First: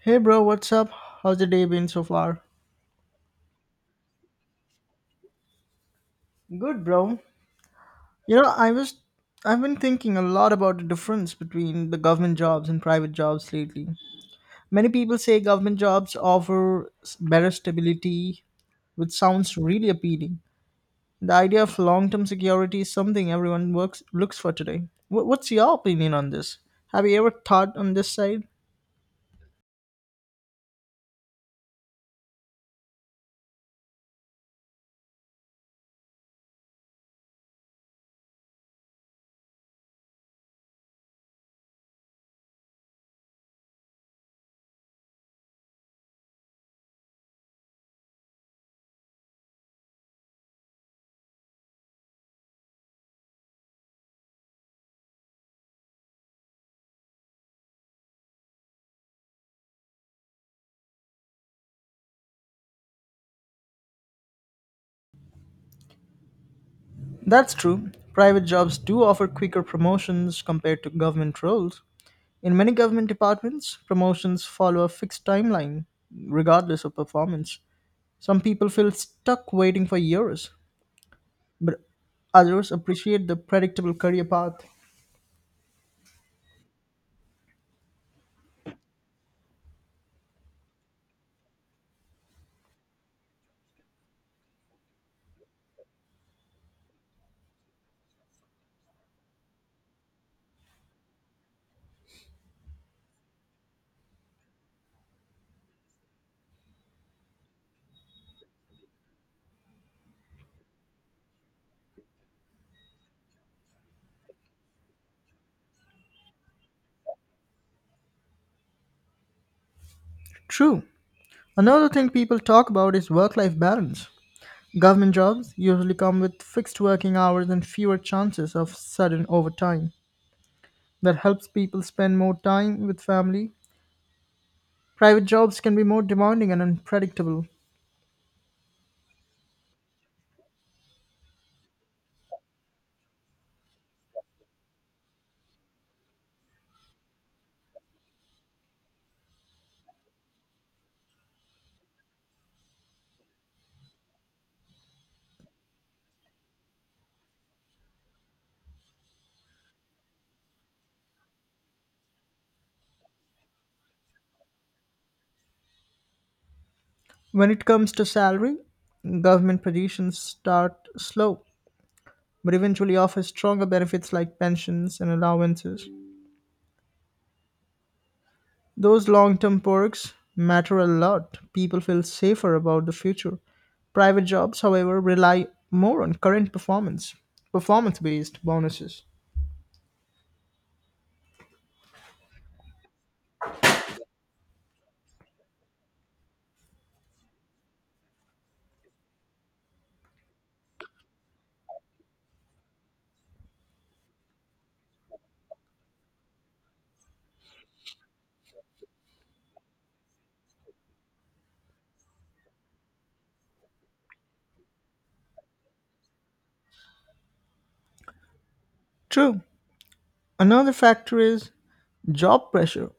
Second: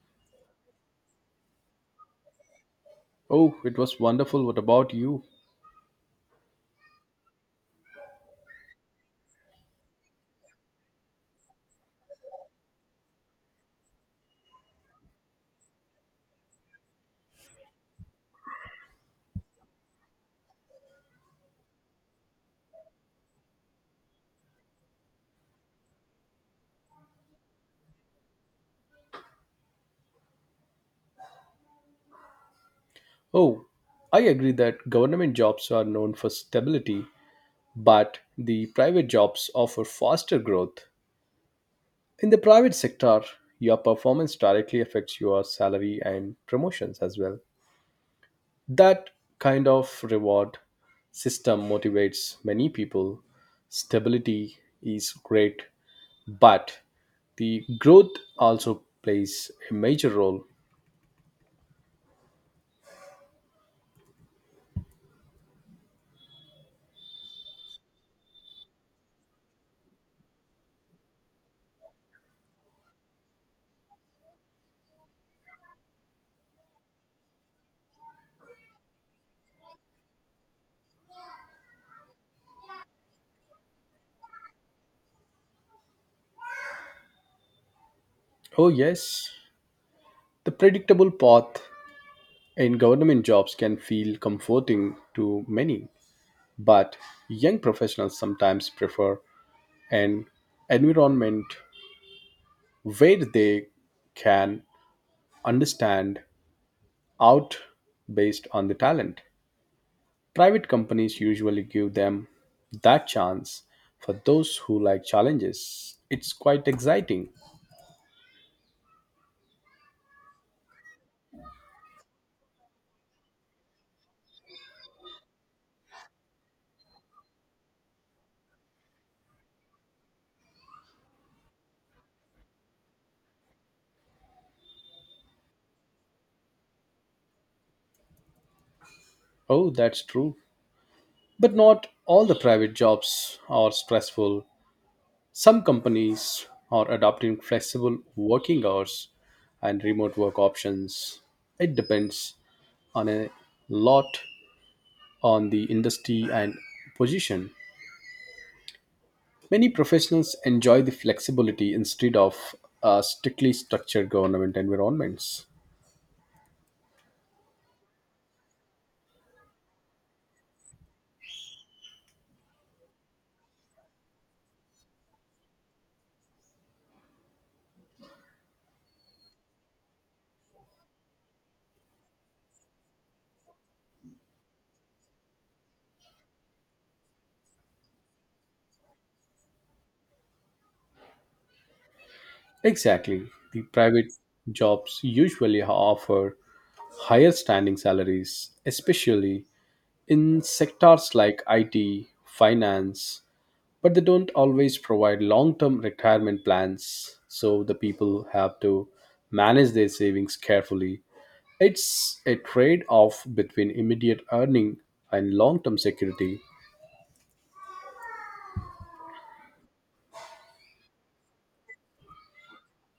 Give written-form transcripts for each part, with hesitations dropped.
Hey bro, what's up? How's the day been so far? Oh, it was wonderful. What about you? Good bro. You know, I was I've been thinking a lot about the difference between the government jobs and private jobs lately. Many people say government jobs offer better stability, which sounds really appealing. The idea of long-term security is something everyone works looks for today. What's your opinion on this? Have you ever thought on this side? Oh, I agree that government jobs are known for stability, but the private jobs offer faster growth. In the private sector, your performance directly affects your salary and promotions as well. That kind of reward system motivates many people. Stability is great, but the growth also plays a major role. That's true. Private jobs do offer quicker promotions compared to government roles. In many government departments, promotions follow a fixed timeline, regardless of performance. Some people feel stuck waiting for years, but others appreciate the predictable career path. Oh, yes, the predictable path. And government jobs can feel comforting to many, but young professionals sometimes prefer an environment where they can understand out based on the talent. Private companies usually give them that chance for those who like challenges. It's quite exciting. True. Another thing people talk about is work life balance. Government jobs usually come with fixed working hours and fewer chances of sudden overtime. That helps people spend more time with family. Private jobs can be more demanding and unpredictable. Oh, that's true. But not all the private jobs are stressful. Some companies are adopting flexible working hours and remote work options. It depends on a lot on the industry and position. Many professionals enjoy the flexibility instead of strictly structured government environments. When it comes to salary, government positions start slow, but eventually offer stronger benefits like pensions and allowances. Those long term perks matter a lot. People feel safer about the future. Private jobs, however, rely more on current performance, performance based bonuses. Exactly. The private jobs usually offer higher standing salaries, especially in sectors like IT, finance, but they don't always provide long term retirement plans, so the people have to manage their savings carefully. It's a trade off between immediate earning and long term security. True. Another factor is job pressure.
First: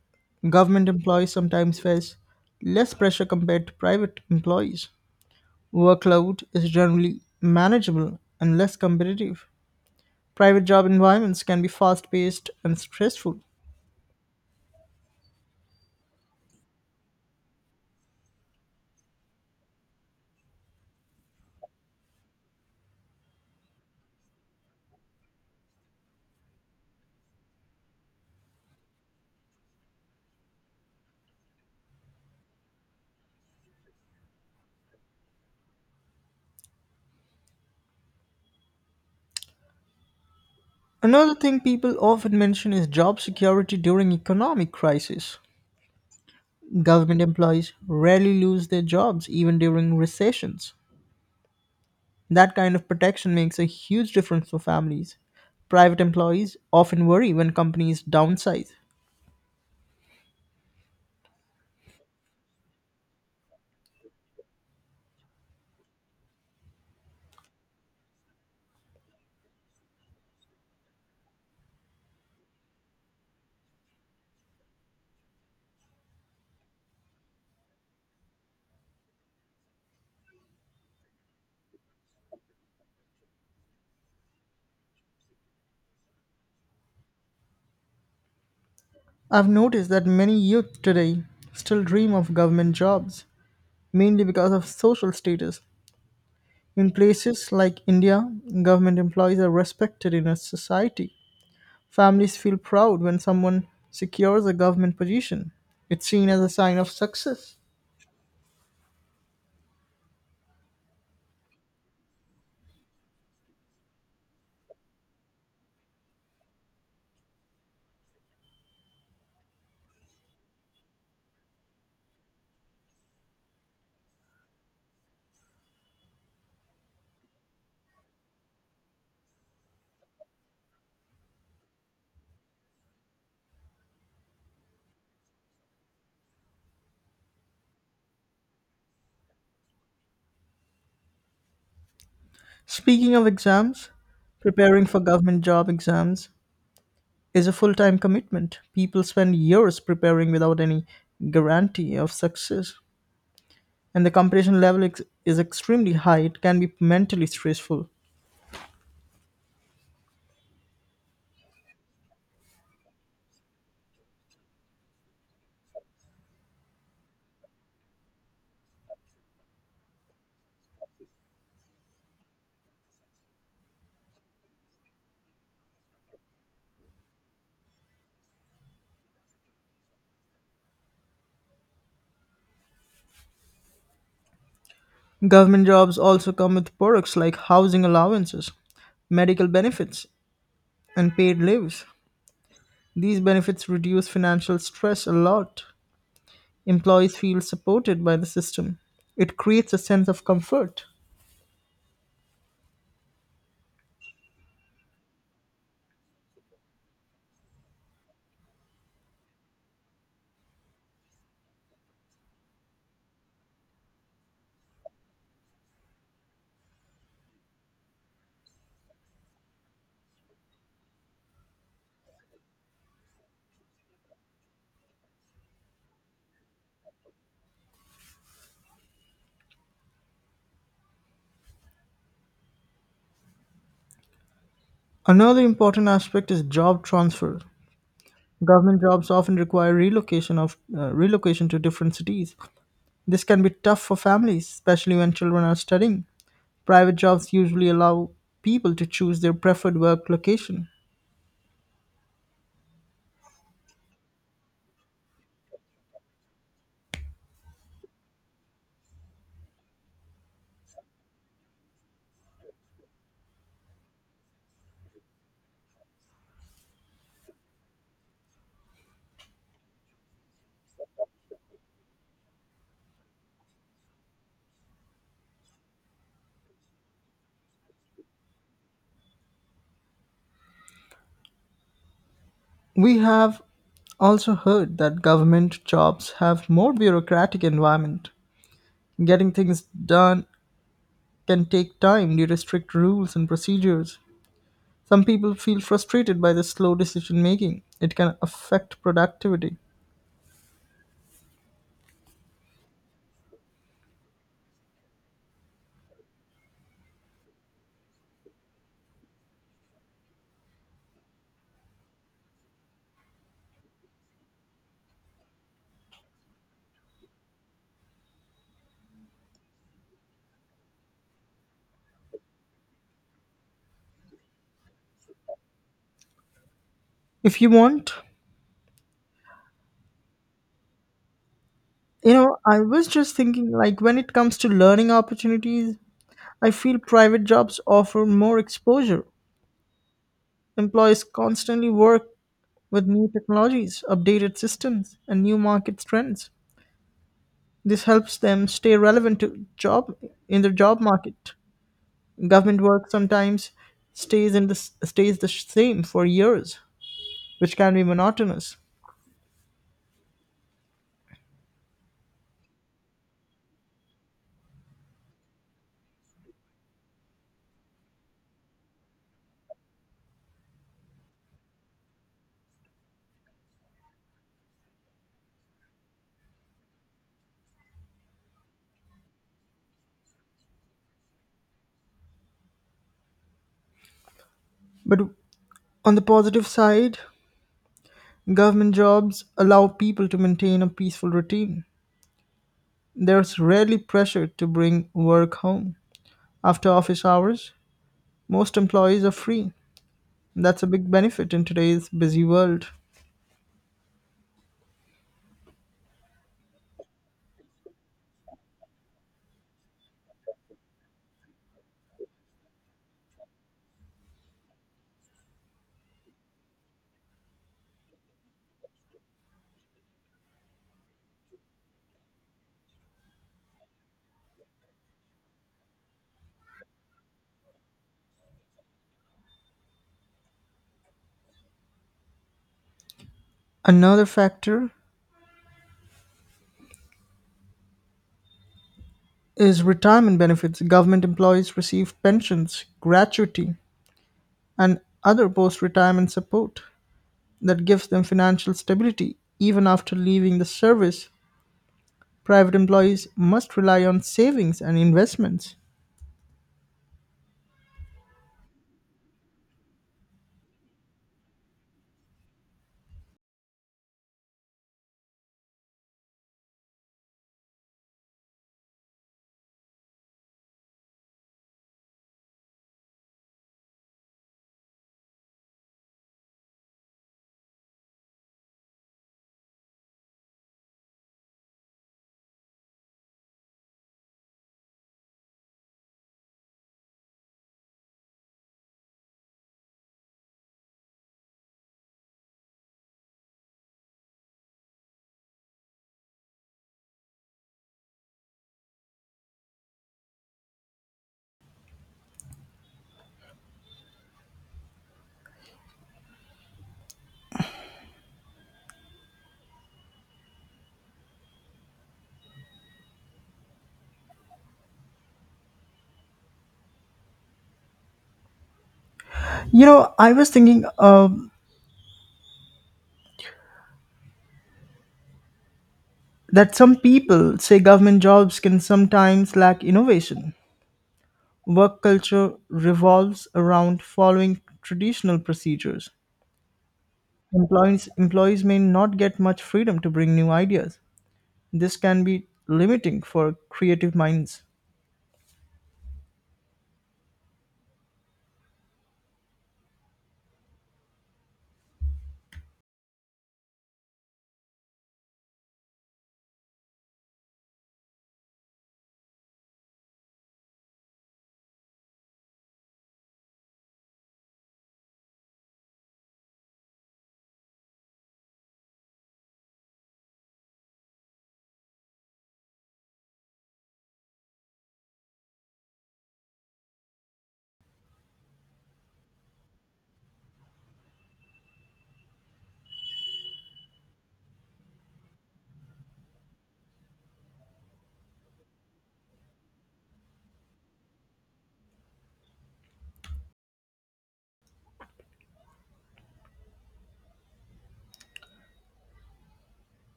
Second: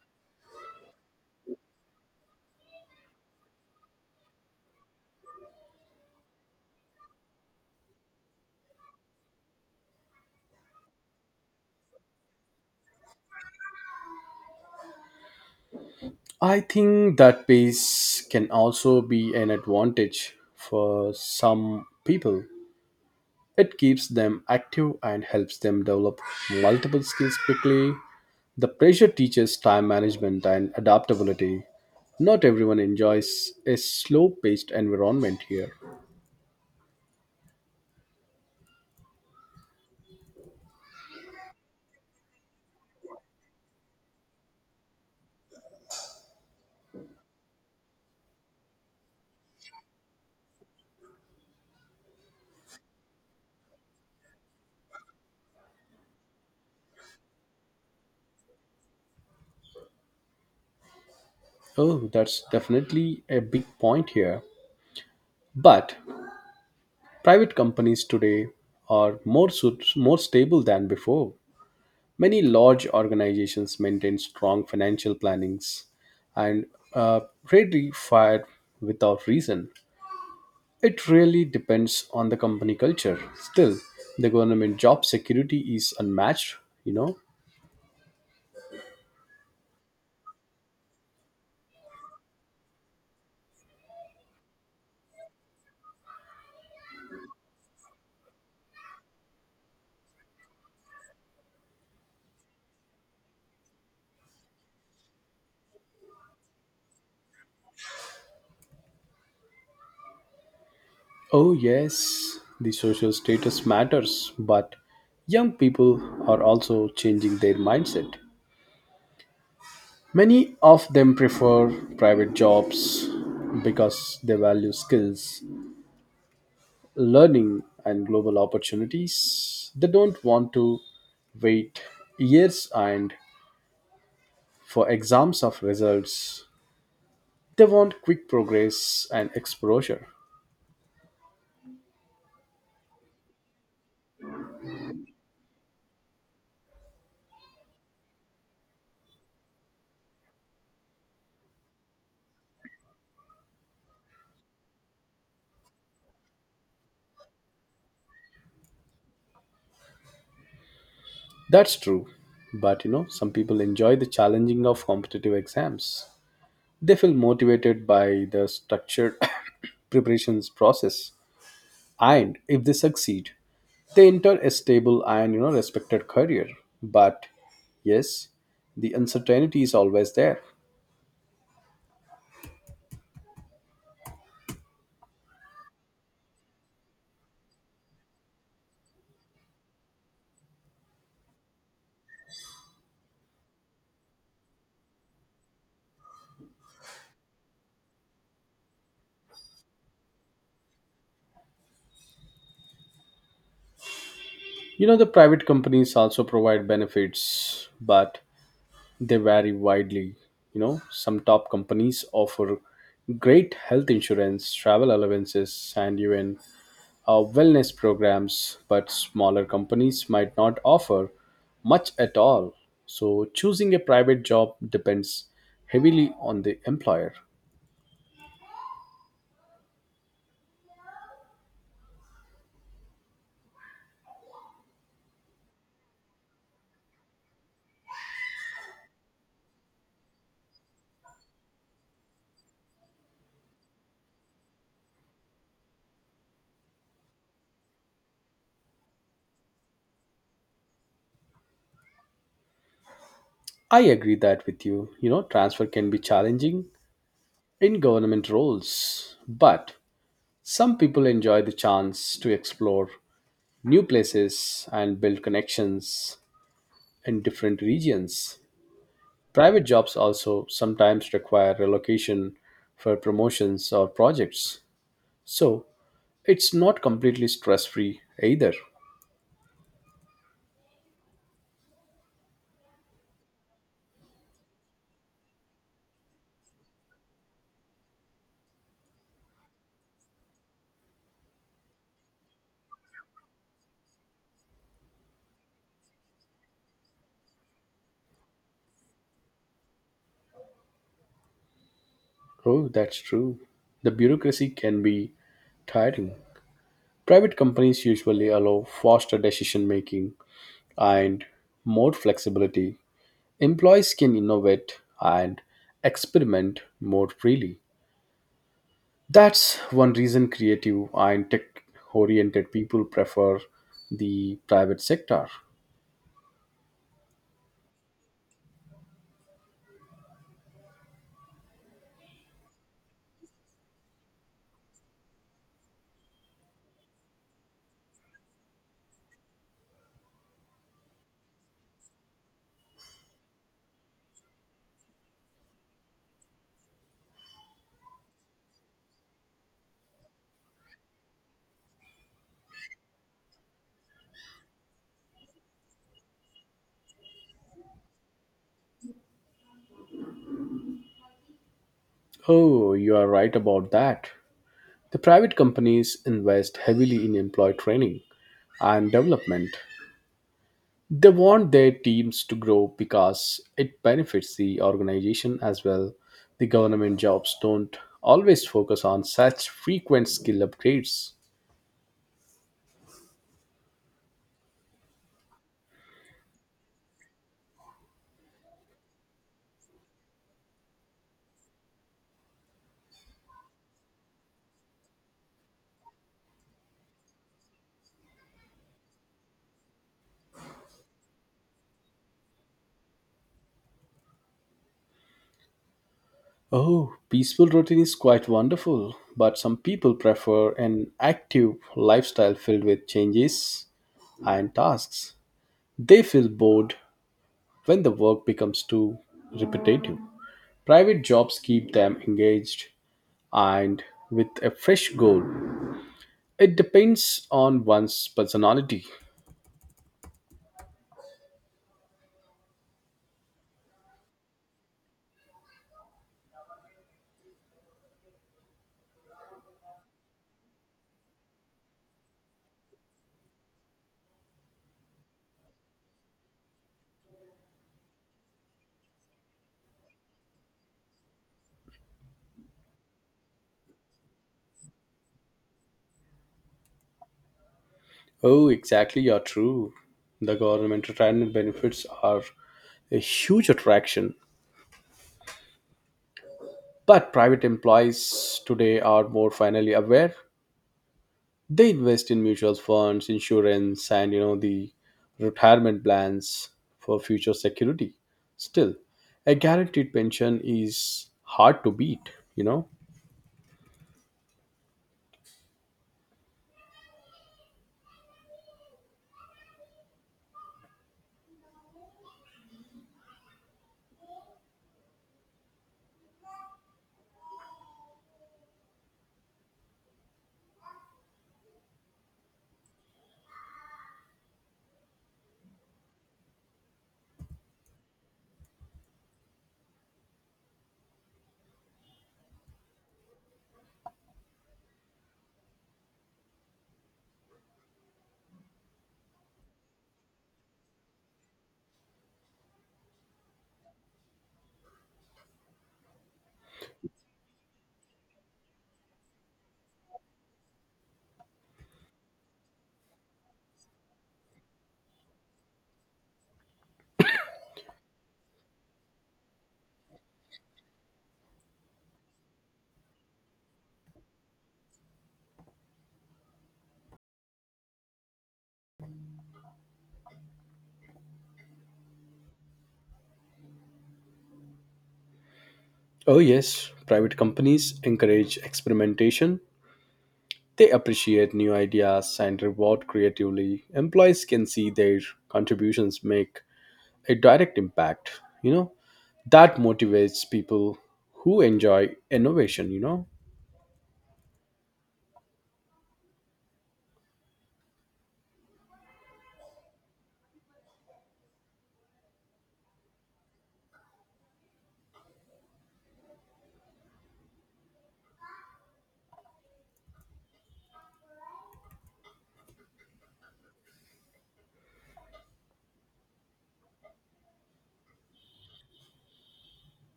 Government employees sometimes face less pressure compared to private employees. Workload is generally manageable and less competitive. Private job environments can be fast paced and stressful. I think that pace can also be an advantage for some people. It keeps them active and helps them develop multiple skills quickly. The pressure teaches time management and adaptability. Not everyone enjoys a slow paced environment here. Another thing people often mention is job security during economic crisis. Government employees rarely lose their jobs even during recessions. That kind of protection makes a huge difference for families. Private employees often worry when companies downsize. Oh, that's definitely a big point here. But private companies today are more stable than before. Many large organizations maintain strong financial plannings and uh, rarely fire without reason. It really depends on the company culture. Still, the government job security is unmatched, you know. I've noticed that many youth today still dream of government jobs, mainly because of social status. In places like India, government employees are respected in a society. Families feel proud when someone secures a government position. It's seen as a sign of success. Oh, yes, the social status matters, but young people are also changing their mindset. Many of them prefer private jobs because they value skills, learning, and global opportunities. They don't want to wait years and for exams of results. They want quick progress and exposure. Speaking of exams, preparing for government job exams is a full time commitment. People spend years preparing without any guarantee of success. And the competition level is extremely high. It can be mentally stressful. That's true. But you know, some people enjoy the challenging of competitive exams. They feel motivated by the structured preparations process. And if they succeed, they enter a stable and you know respected career. But yes, the uncertainty is always there. Government jobs also come with perks like housing allowances, medical benefits, and paid leaves. These benefits reduce financial stress a lot. Employees feel supported by the system. It creates a sense of comfort. You know, the private companies also provide benefits, but they vary widely. You know, some top companies offer great health insurance, travel allowances, and even wellness programs, but smaller companies might not offer much at all. So, choosing a private job depends heavily on the employer. Another important aspect is job transfer. Government jobs often require relocation to different cities. This can be tough for families, especially when children are studying. Private jobs usually allow people to choose their preferred work location. I agree that with you. You know, transfer can be challenging in government roles, but some people enjoy the chance to explore new places and build connections in different regions. Private jobs also sometimes require relocation for promotions or projects. So it's not completely stress free either. We have also heard that government jobs have more bureaucratic environment. Getting things done can take time due to strict rules and procedures. Some people feel frustrated by the slow decision making. It can affect productivity. Oh, that's true. The bureaucracy can be tiring. Private companies usually allow faster decision making and more flexibility. Employees can innovate and experiment more freely. That's one reason creative and tech oriented people prefer the private sector. If you want, you know, I was just thinking like When it comes to learning opportunities, I feel private jobs offer more exposure. Employees constantly work with new technologies, updated systems, and new market trends. This helps them stay relevant to job in the job market. Government work sometimes stays the same for years, which can be monotonous. Oh, you are right about that. The private companies invest heavily in employee training and development. They want their teams to grow because it benefits the organization as well. The government jobs don't always focus on such frequent skill upgrades. But on the positive side, government jobs allow people to maintain a peaceful routine. There's rarely pressure to bring work home. After office hours, most employees are free. That's a big benefit in today's busy world. Oh, peaceful routine is quite wonderful, but some people prefer an active lifestyle filled with changes and tasks. They feel bored when the work becomes too repetitive. Private jobs keep them engaged and with a fresh goal. It depends on one's personality. Another factor is retirement benefits. Government employees receive pensions, gratuity, and other post retirement support. That gives them financial stability even after leaving the service. Private employees must rely on savings and investments. Oh, exactly, you're true. The government retirement benefits are a huge attraction, but private employees today are more finally aware. They invest in mutual funds, insurance, and you know the retirement plans for future security. Still, a guaranteed pension is hard to beat, you know. You know, I was thinking that Some people say government jobs can sometimes lack innovation. Work culture revolves around following traditional procedures. Employees may not get much freedom to bring new ideas. This can be limiting for creative minds. Oh yes, private companies encourage experimentation. They appreciate new ideas and reward creatively. Employees can see their contributions make a direct impact, you know. That motivates people who enjoy innovation, you know.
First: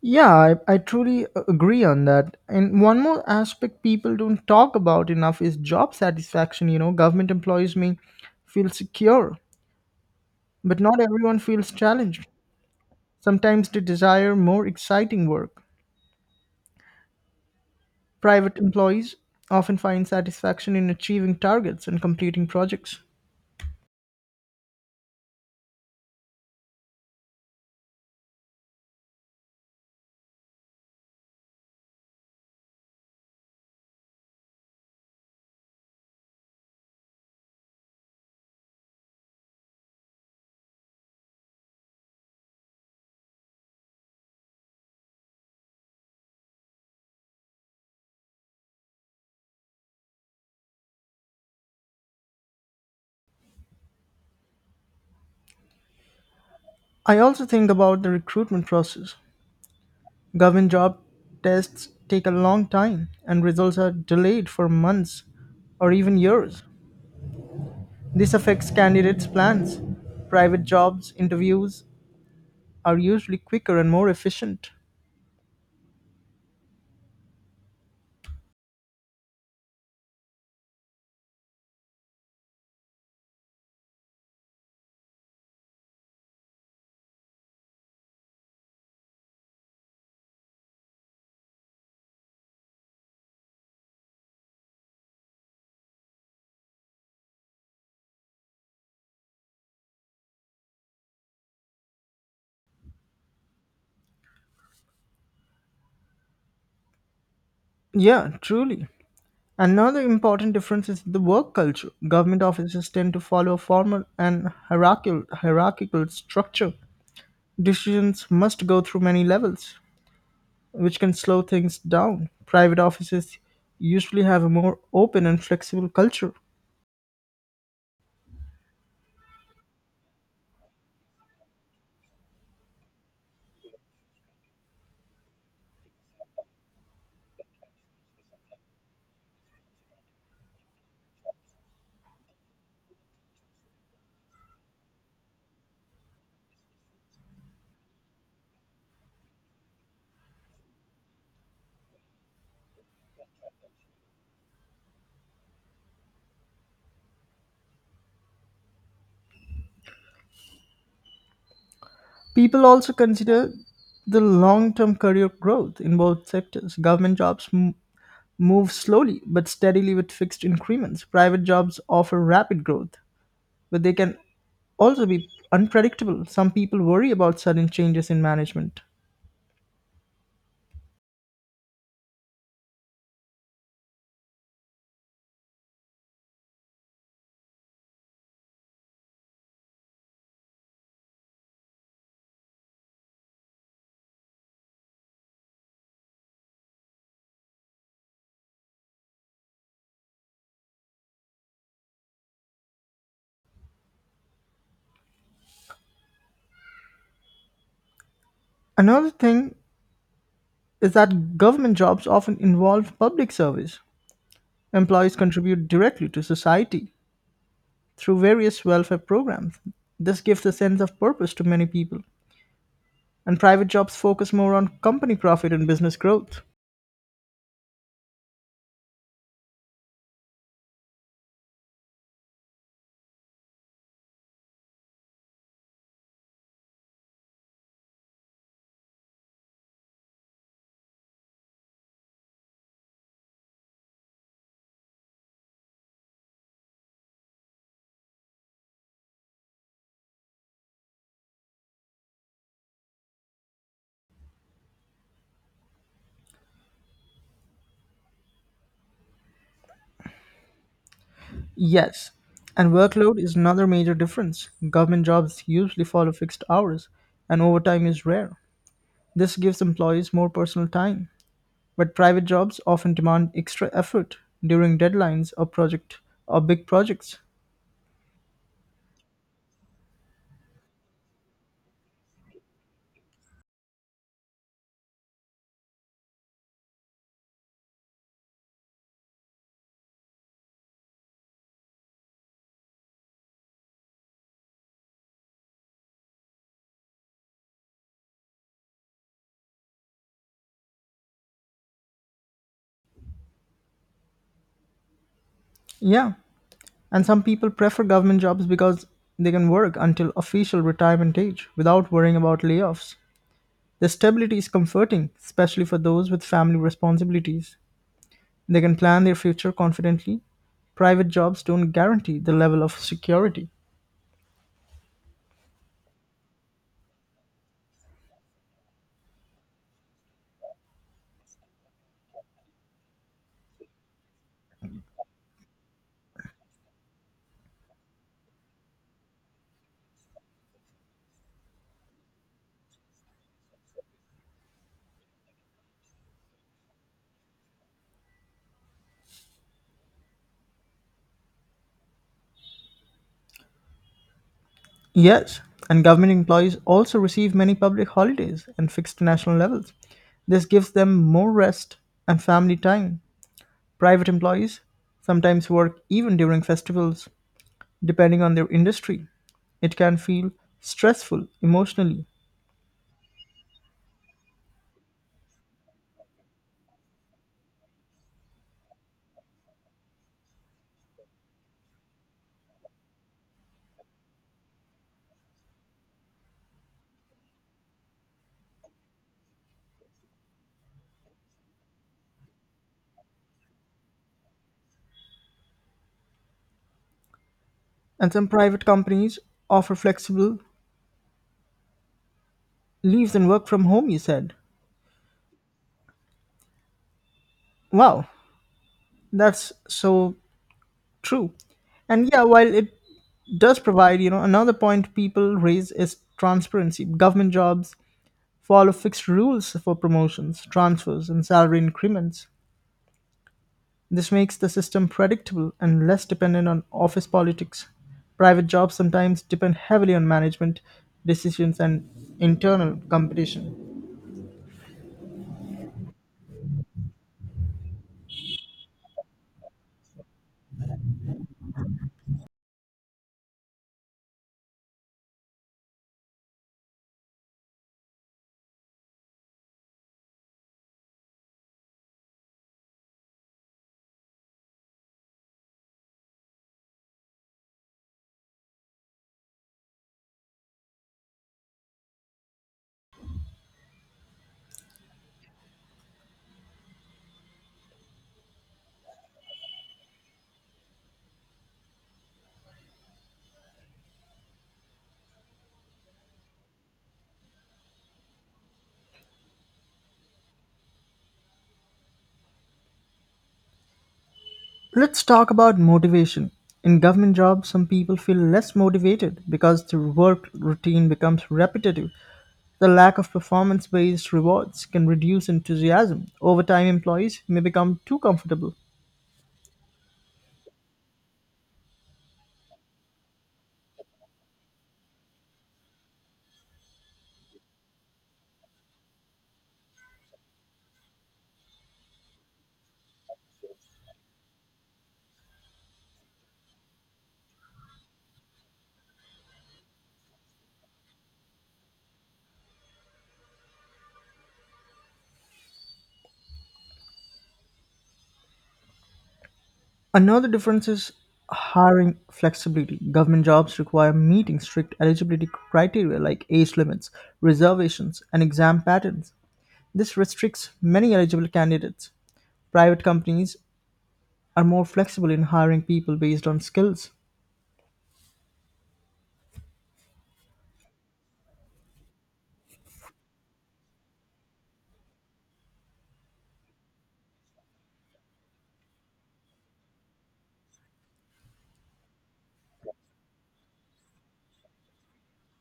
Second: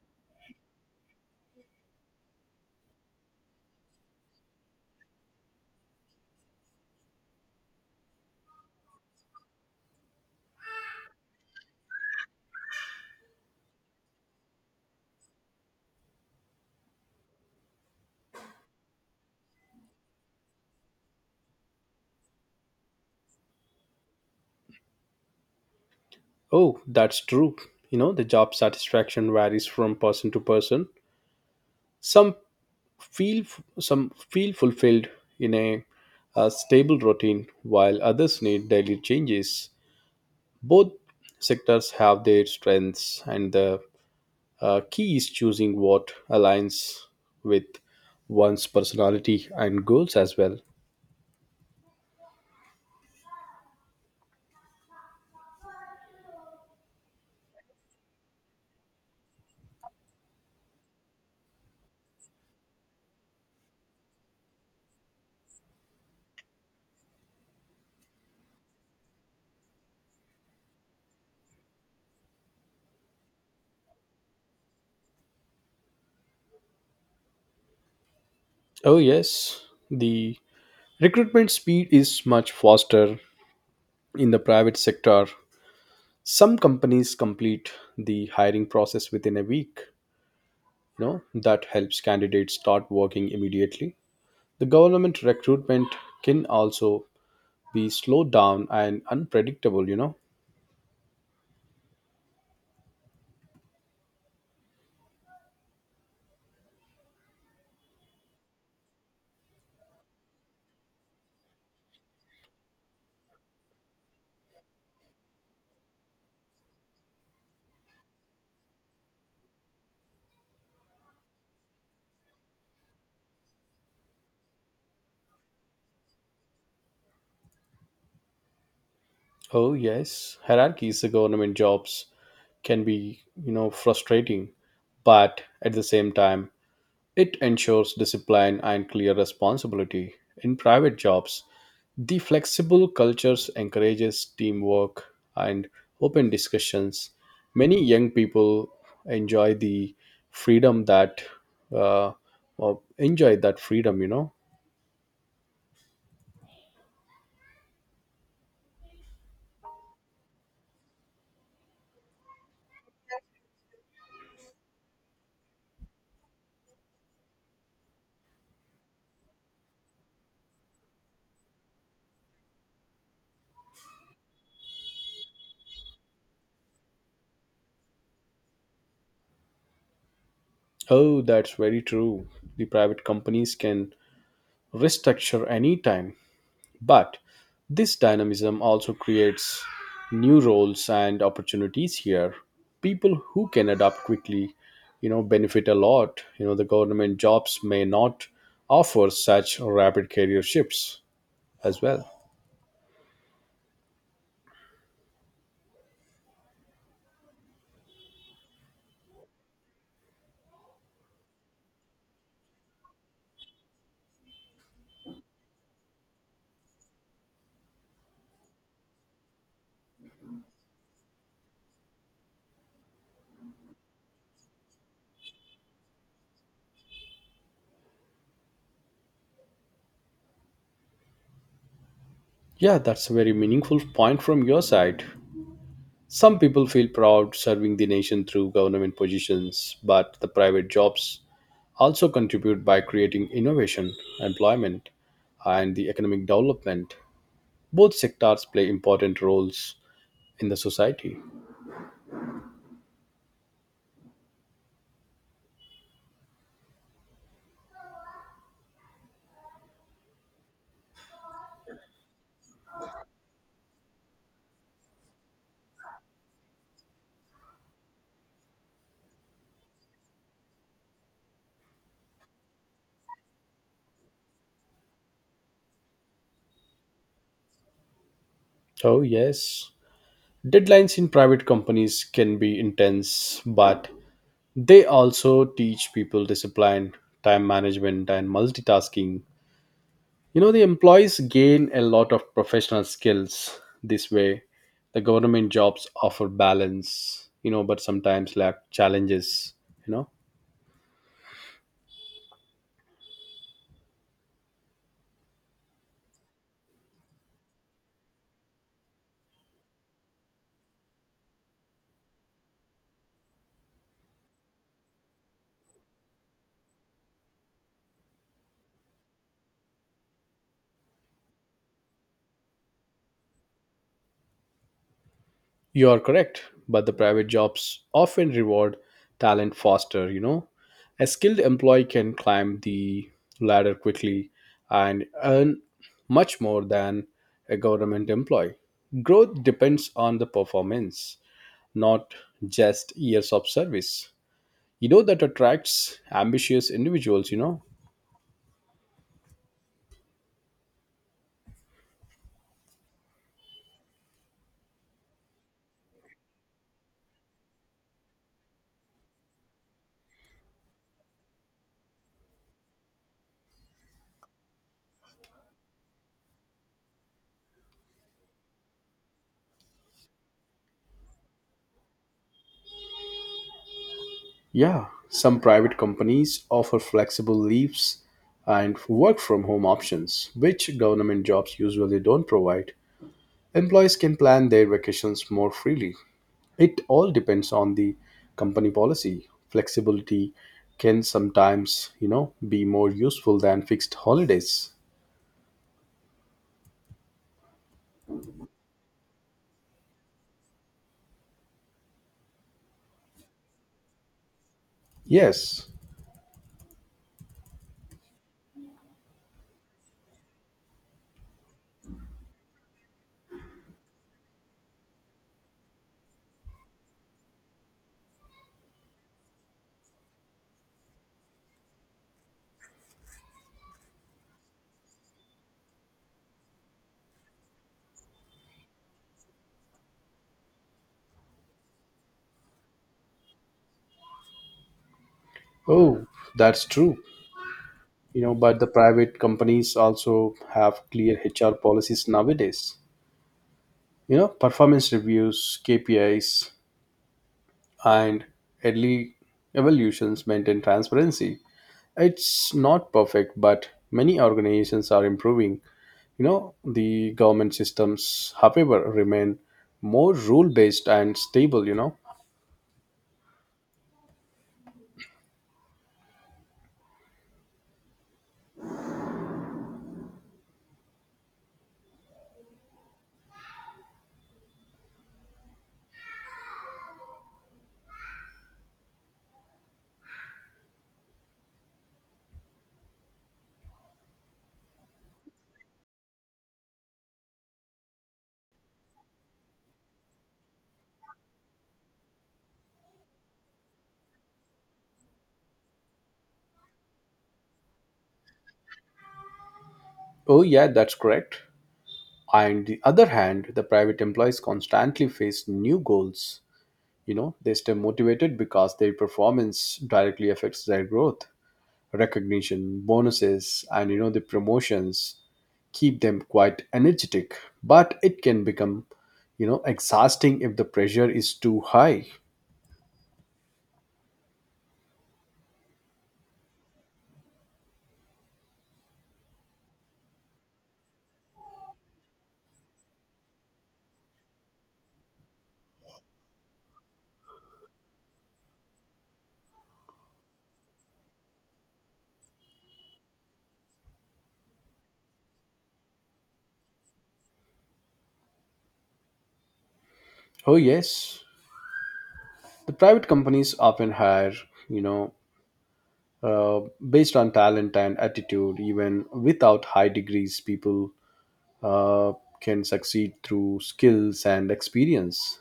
Yeah, I truly agree on that. And one more aspect people don't talk about enough is job satisfaction. You know, government employees may feel secure, but not everyone feels challenged. Sometimes they desire more exciting work. Private employees often find satisfaction in achieving targets and completing projects. Oh, that's true. You know, the job satisfaction varies from person to person. Some feel some feel fulfilled in a stable routine, while others need daily changes. Both sectors have their strengths, and the key is choosing what aligns with one's personality and goals as well. I also think about the recruitment process. Government job tests take a long time, and results are delayed for months or even years. This affects candidates' plans. Private jobs interviews are usually quicker and more efficient. Oh, yes. The recruitment speed is much faster in the private sector. Some companies complete the hiring process within a week, you know. That helps candidates start working immediately. The government recruitment can also be slowed down and unpredictable, you know. Yeah, truly. Another important difference is the work culture. Government offices tend to follow a formal and hierarchical structure. Decisions must go through many levels, which can slow things down. Private offices usually have a more open and flexible culture. Oh yes, hierarchies the government jobs can be you know frustrating, but at the same time it ensures discipline and clear responsibility in private jobs. The flexible cultures encourages teamwork and open discussions. Many young people enjoy the freedom that uh, or enjoy that freedom. You know, People also consider the long term career growth in both sectors. Government jobs move slowly but steadily with fixed increments. Private jobs offer rapid growth, but they can also be unpredictable. Some people worry about sudden changes in management. oh, that's very true. The private companies can restructure anytime. But this dynamism also creates new roles and opportunities here. People who can adapt quickly, you know, benefit a lot. You know, the government jobs may not offer such rapid career shifts as well. Another thing is that government jobs often involve public service. Employees contribute directly to society through various welfare programs. This gives a sense of purpose to many people. And private jobs focus more on company profit and business growth. Yeah, that's a very meaningful point from your side. Some people feel proud serving the nation through government positions, but the private jobs also contribute by creating innovation, employment, and the economic development. Both sectors play important roles in the society. Yes, and workload is another major difference. Government jobs usually follow fixed hours, and overtime is rare. This gives employees more personal time, but private jobs often demand extra effort during deadlines or big projects. Oh, yes. Deadlines in private companies can be intense, but they also teach people discipline, time management, and multitasking. You know, the employees gain a lot of professional skills this way. The government jobs offer balance, you know, but sometimes lack challenges, you know. Yeah, and some people prefer government jobs because they can work until official retirement age without worrying about layoffs. The stability is comforting, especially for those with family responsibilities. They can plan their future confidently. Private jobs don't guarantee the level of security. You are correct, but the private jobs often reward talent faster, you know. A skilled employee can climb the ladder quickly and earn much more than a government employee. Growth depends on the performance, not just years of service. You know, that attracts ambitious individuals, you know. Yes, and government employees also receive many public holidays and fixed national levels. This gives them more rest and family time. Private employees sometimes work even during festivals, depending on their industry. It can feel stressful emotionally. Yeah, some private companies offer flexible leaves and work from home options, which government jobs usually don't provide. Employees can plan their vacations more freely. It all depends on the company policy. Flexibility can sometimes, you know, be more useful than fixed holidays. And some private companies offer flexible leaves and work from home, you said. Yes. Wow, that's so true. And yeah, while it does provide, you know, another point people raise is transparency. Government jobs follow fixed rules for promotions, transfers, and salary increments. This makes the system predictable and less dependent on office politics. Private jobs sometimes depend heavily on management decisions and internal competition. Oh, that's true. You know, but the private companies also have clear HR policies nowadays. You know, performance reviews, KPIs, and early evaluations maintain transparency. It's not perfect, but many organizations are improving. You know, the government systems, however, remain more rule based and stable, you know. Let's talk about motivation. In government jobs, some people feel less motivated because their work routine becomes repetitive. The lack of performance based rewards can reduce enthusiasm. Overtime employees may become too comfortable. Oh, yeah, that's correct. On the other hand, the private employees constantly face new goals. You know, they stay motivated because their performance directly affects their growth. Recognition, bonuses, and you know, the promotions keep them quite energetic, but it can become, you know, exhausting if the pressure is too high. Another difference is hiring flexibility. Government jobs require meeting strict eligibility criteria like age limits, reservations, and exam patterns. This restricts many eligible candidates. Private companies are more flexible in hiring people based on skills. Oh, yes, the private companies often hire you know uh, based on talent and attitude. Even without high degrees people uh, can succeed through skills and experience.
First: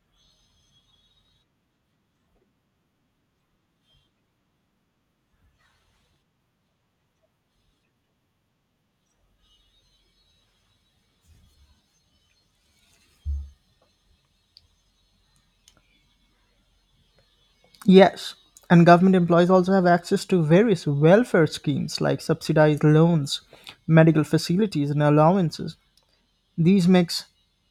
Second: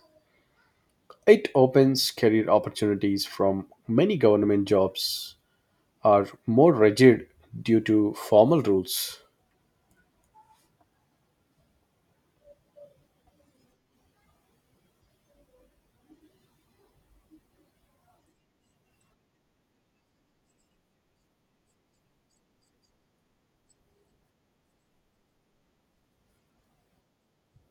It opens career opportunities from many government jobs are more rigid due to formal rules. Yes, and government employees also have access to various welfare schemes like subsidized loans, medical facilities, and allowances. These makes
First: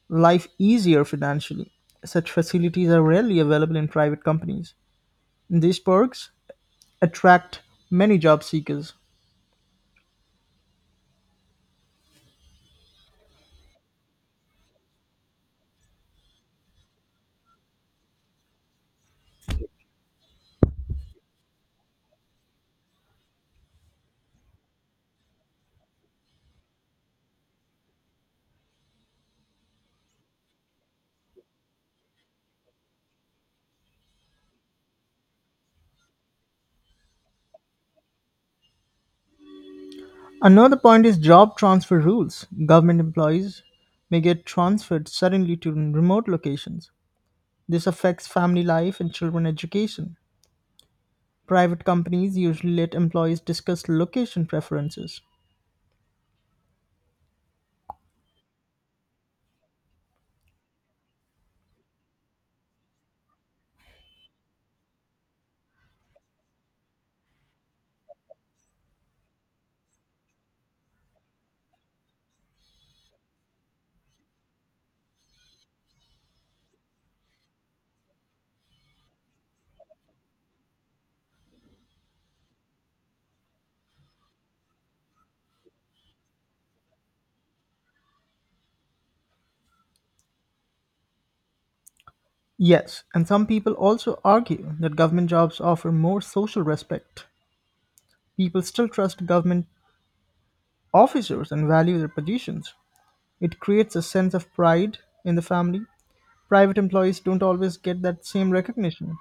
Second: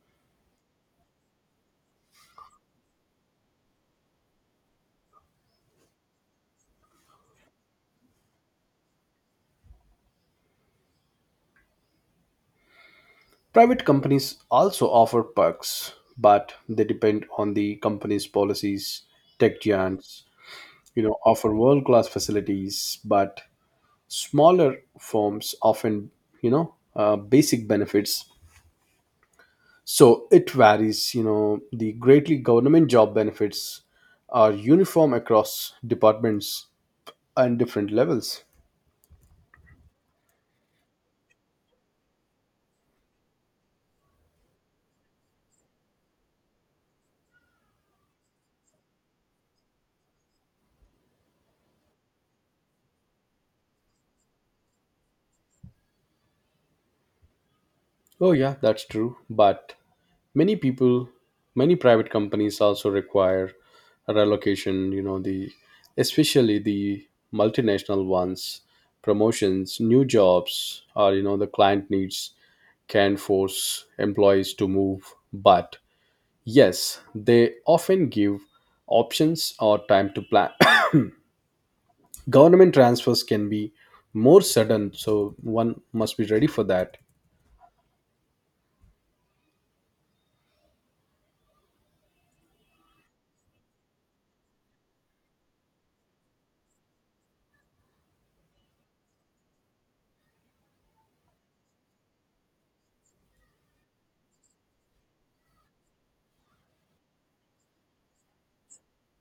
life easier financially. Such facilities are rarely available in private companies. These perks attract many job seekers. Private companies also offer perks, but they depend on the company's policies. Tech giants, you know, offer world class facilities, but smaller firms often you know basic benefits. So it varies, you know, the greatly government job benefits are uniform across departments and different levels. Another point is job transfer rules. Government employees may get transferred suddenly to remote locations. This affects family life and children education. Private companies usually let employees discuss location preferences. Oh yeah, that's true, but many people many private companies also require a relocation, you know, the especially the multinational ones. Promotions, new jobs, or you know the client needs can force employees to move, but yes, they often give options or time to plan. Government transfers can be more sudden, so one must be ready for that. Yes, and some people also argue that government jobs offer more social respect. People still trust government officers and value their positions. It creates a sense of pride in the family. Private employees don't always get that same recognition.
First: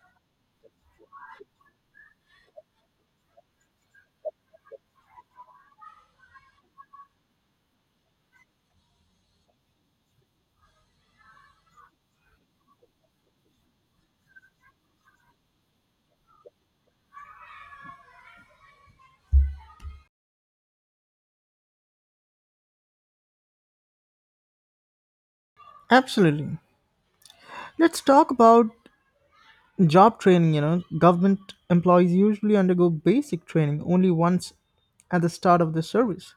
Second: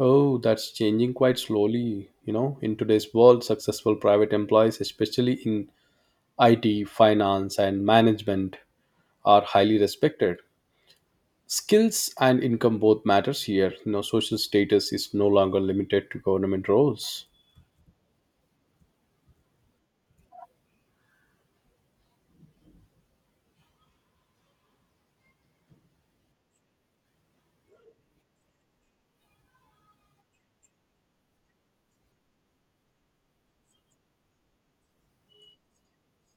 Oh, that's changing quite slowly. You know, in today's world, successful private employees, especially in IT, finance, and management, are highly respected. Skills and income both matters here. You know, social status is no longer limited to government roles. Absolutely. Let's talk about job training. You know, government employees usually undergo basic training only once at the start of the service.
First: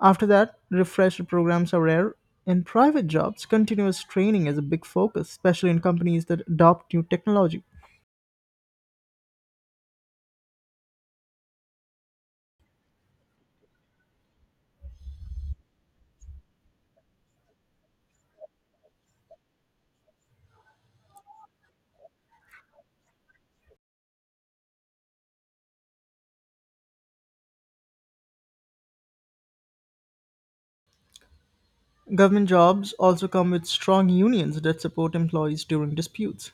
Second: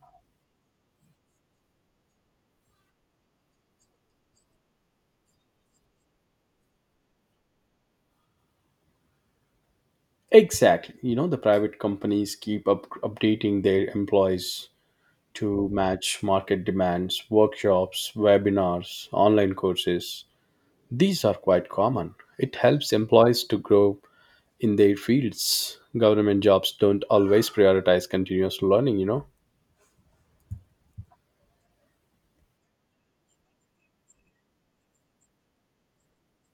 After that, refresher programs are rare. In private jobs, continuous training is a big focus, especially in companies that adopt new technology. Exactly. You know, the private companies keep up updating their employees to match market demands, workshops, webinars, online courses. These are quite common. It helps employees to grow in their fields. Government jobs don't always prioritize continuous learning, you know. Government jobs also come with strong unions that support employees during disputes.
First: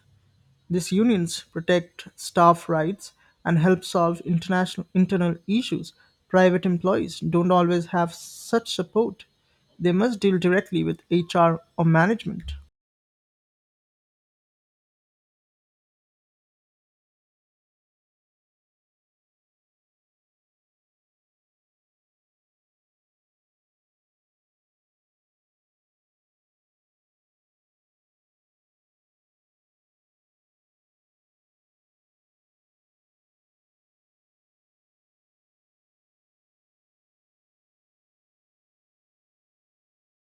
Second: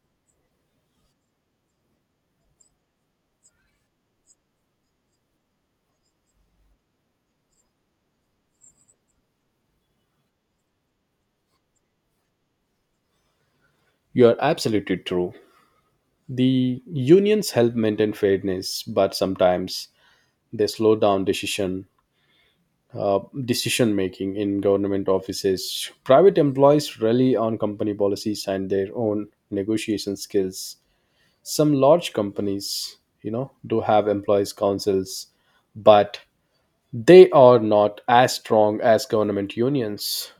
These unions protect staff rights and help solve international internal issues. Private employees don't always have such support. They must deal directly with HR or management. You are absolutely true. The unions help maintain fairness, but sometimes they slow down uh, decision making in government offices. Private employees rely on company policies and their own negotiation skills. Some large companies, you know, do have employees councils, but they are not as strong as government unions.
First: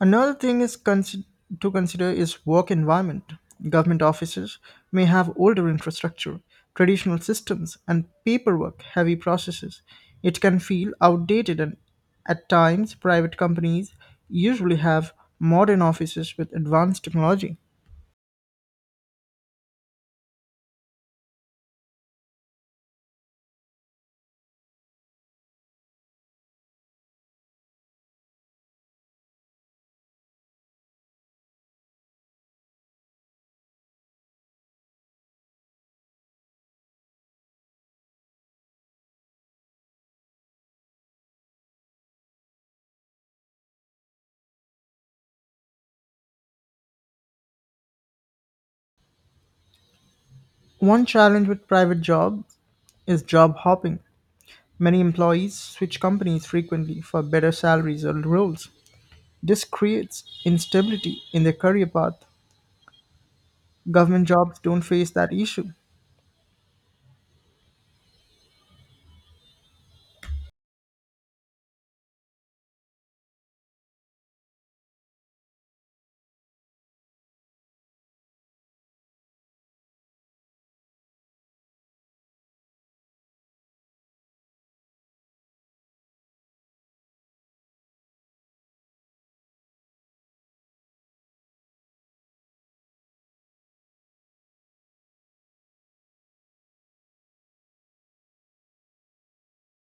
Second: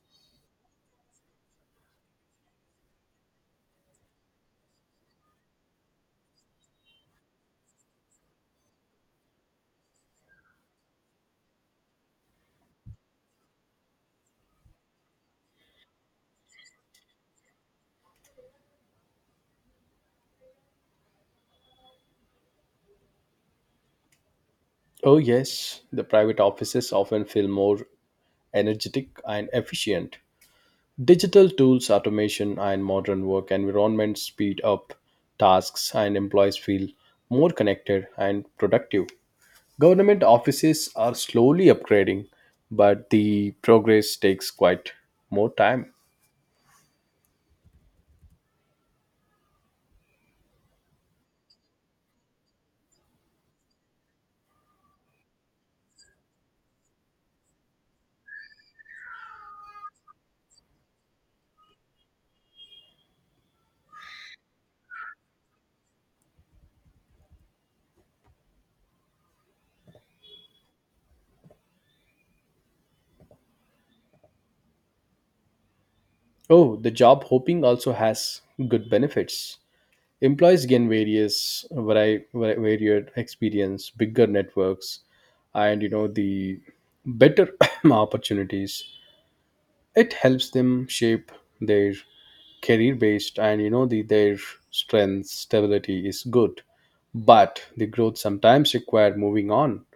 Another thing to consider is work environment. Government offices may have older infrastructure, traditional systems, and paperwork heavy processes. It can feel outdated, and at times, private companies usually have modern offices with advanced technology. Oh, yes, the private offices often feel more energetic and efficient. Digital tools, automation, and modern work environments speed up tasks and employees feel more connected and productive. Government offices are slowly upgrading, but the progress takes quite more time. One challenge with private job is job hopping. Many employees switch companies frequently for better salaries or roles. This creates instability in their career path. Government jobs don't face that issue. Oh, the job hopping also has good benefits. Employees gain varied experience, bigger networks, and you know the better opportunities. It helps them shape their career based and you know the their strength. Stability is good, but the growth sometimes require moving on.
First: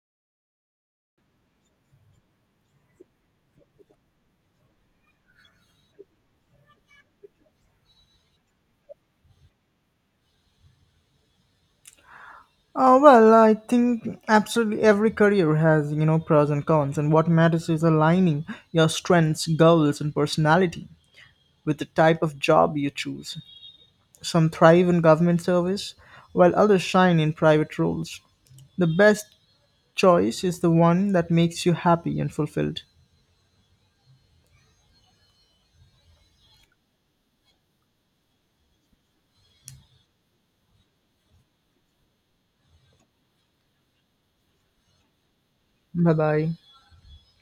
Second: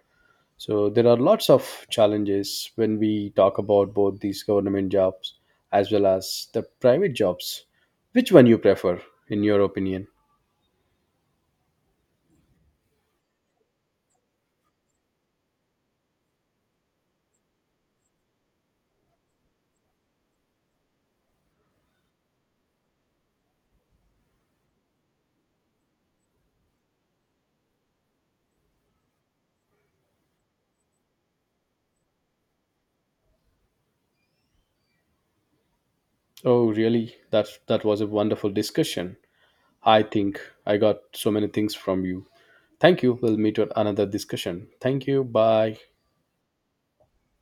So there are lots of challenges when we talk about both these government jobs as well as the private jobs. Which one you prefer in your opinion? Oh, well, I think absolutely every career has, you know, pros and cons, and what matters is aligning your strengths, goals, and personality with the type of job you choose. Some thrive in government service, while others shine in private roles. The best choice is the one that makes you happy and fulfilled. Oh really, that was a wonderful discussion. I think I got so many things from you. Thank you. We'll meet at another discussion. Thank you, bye. Bye bye.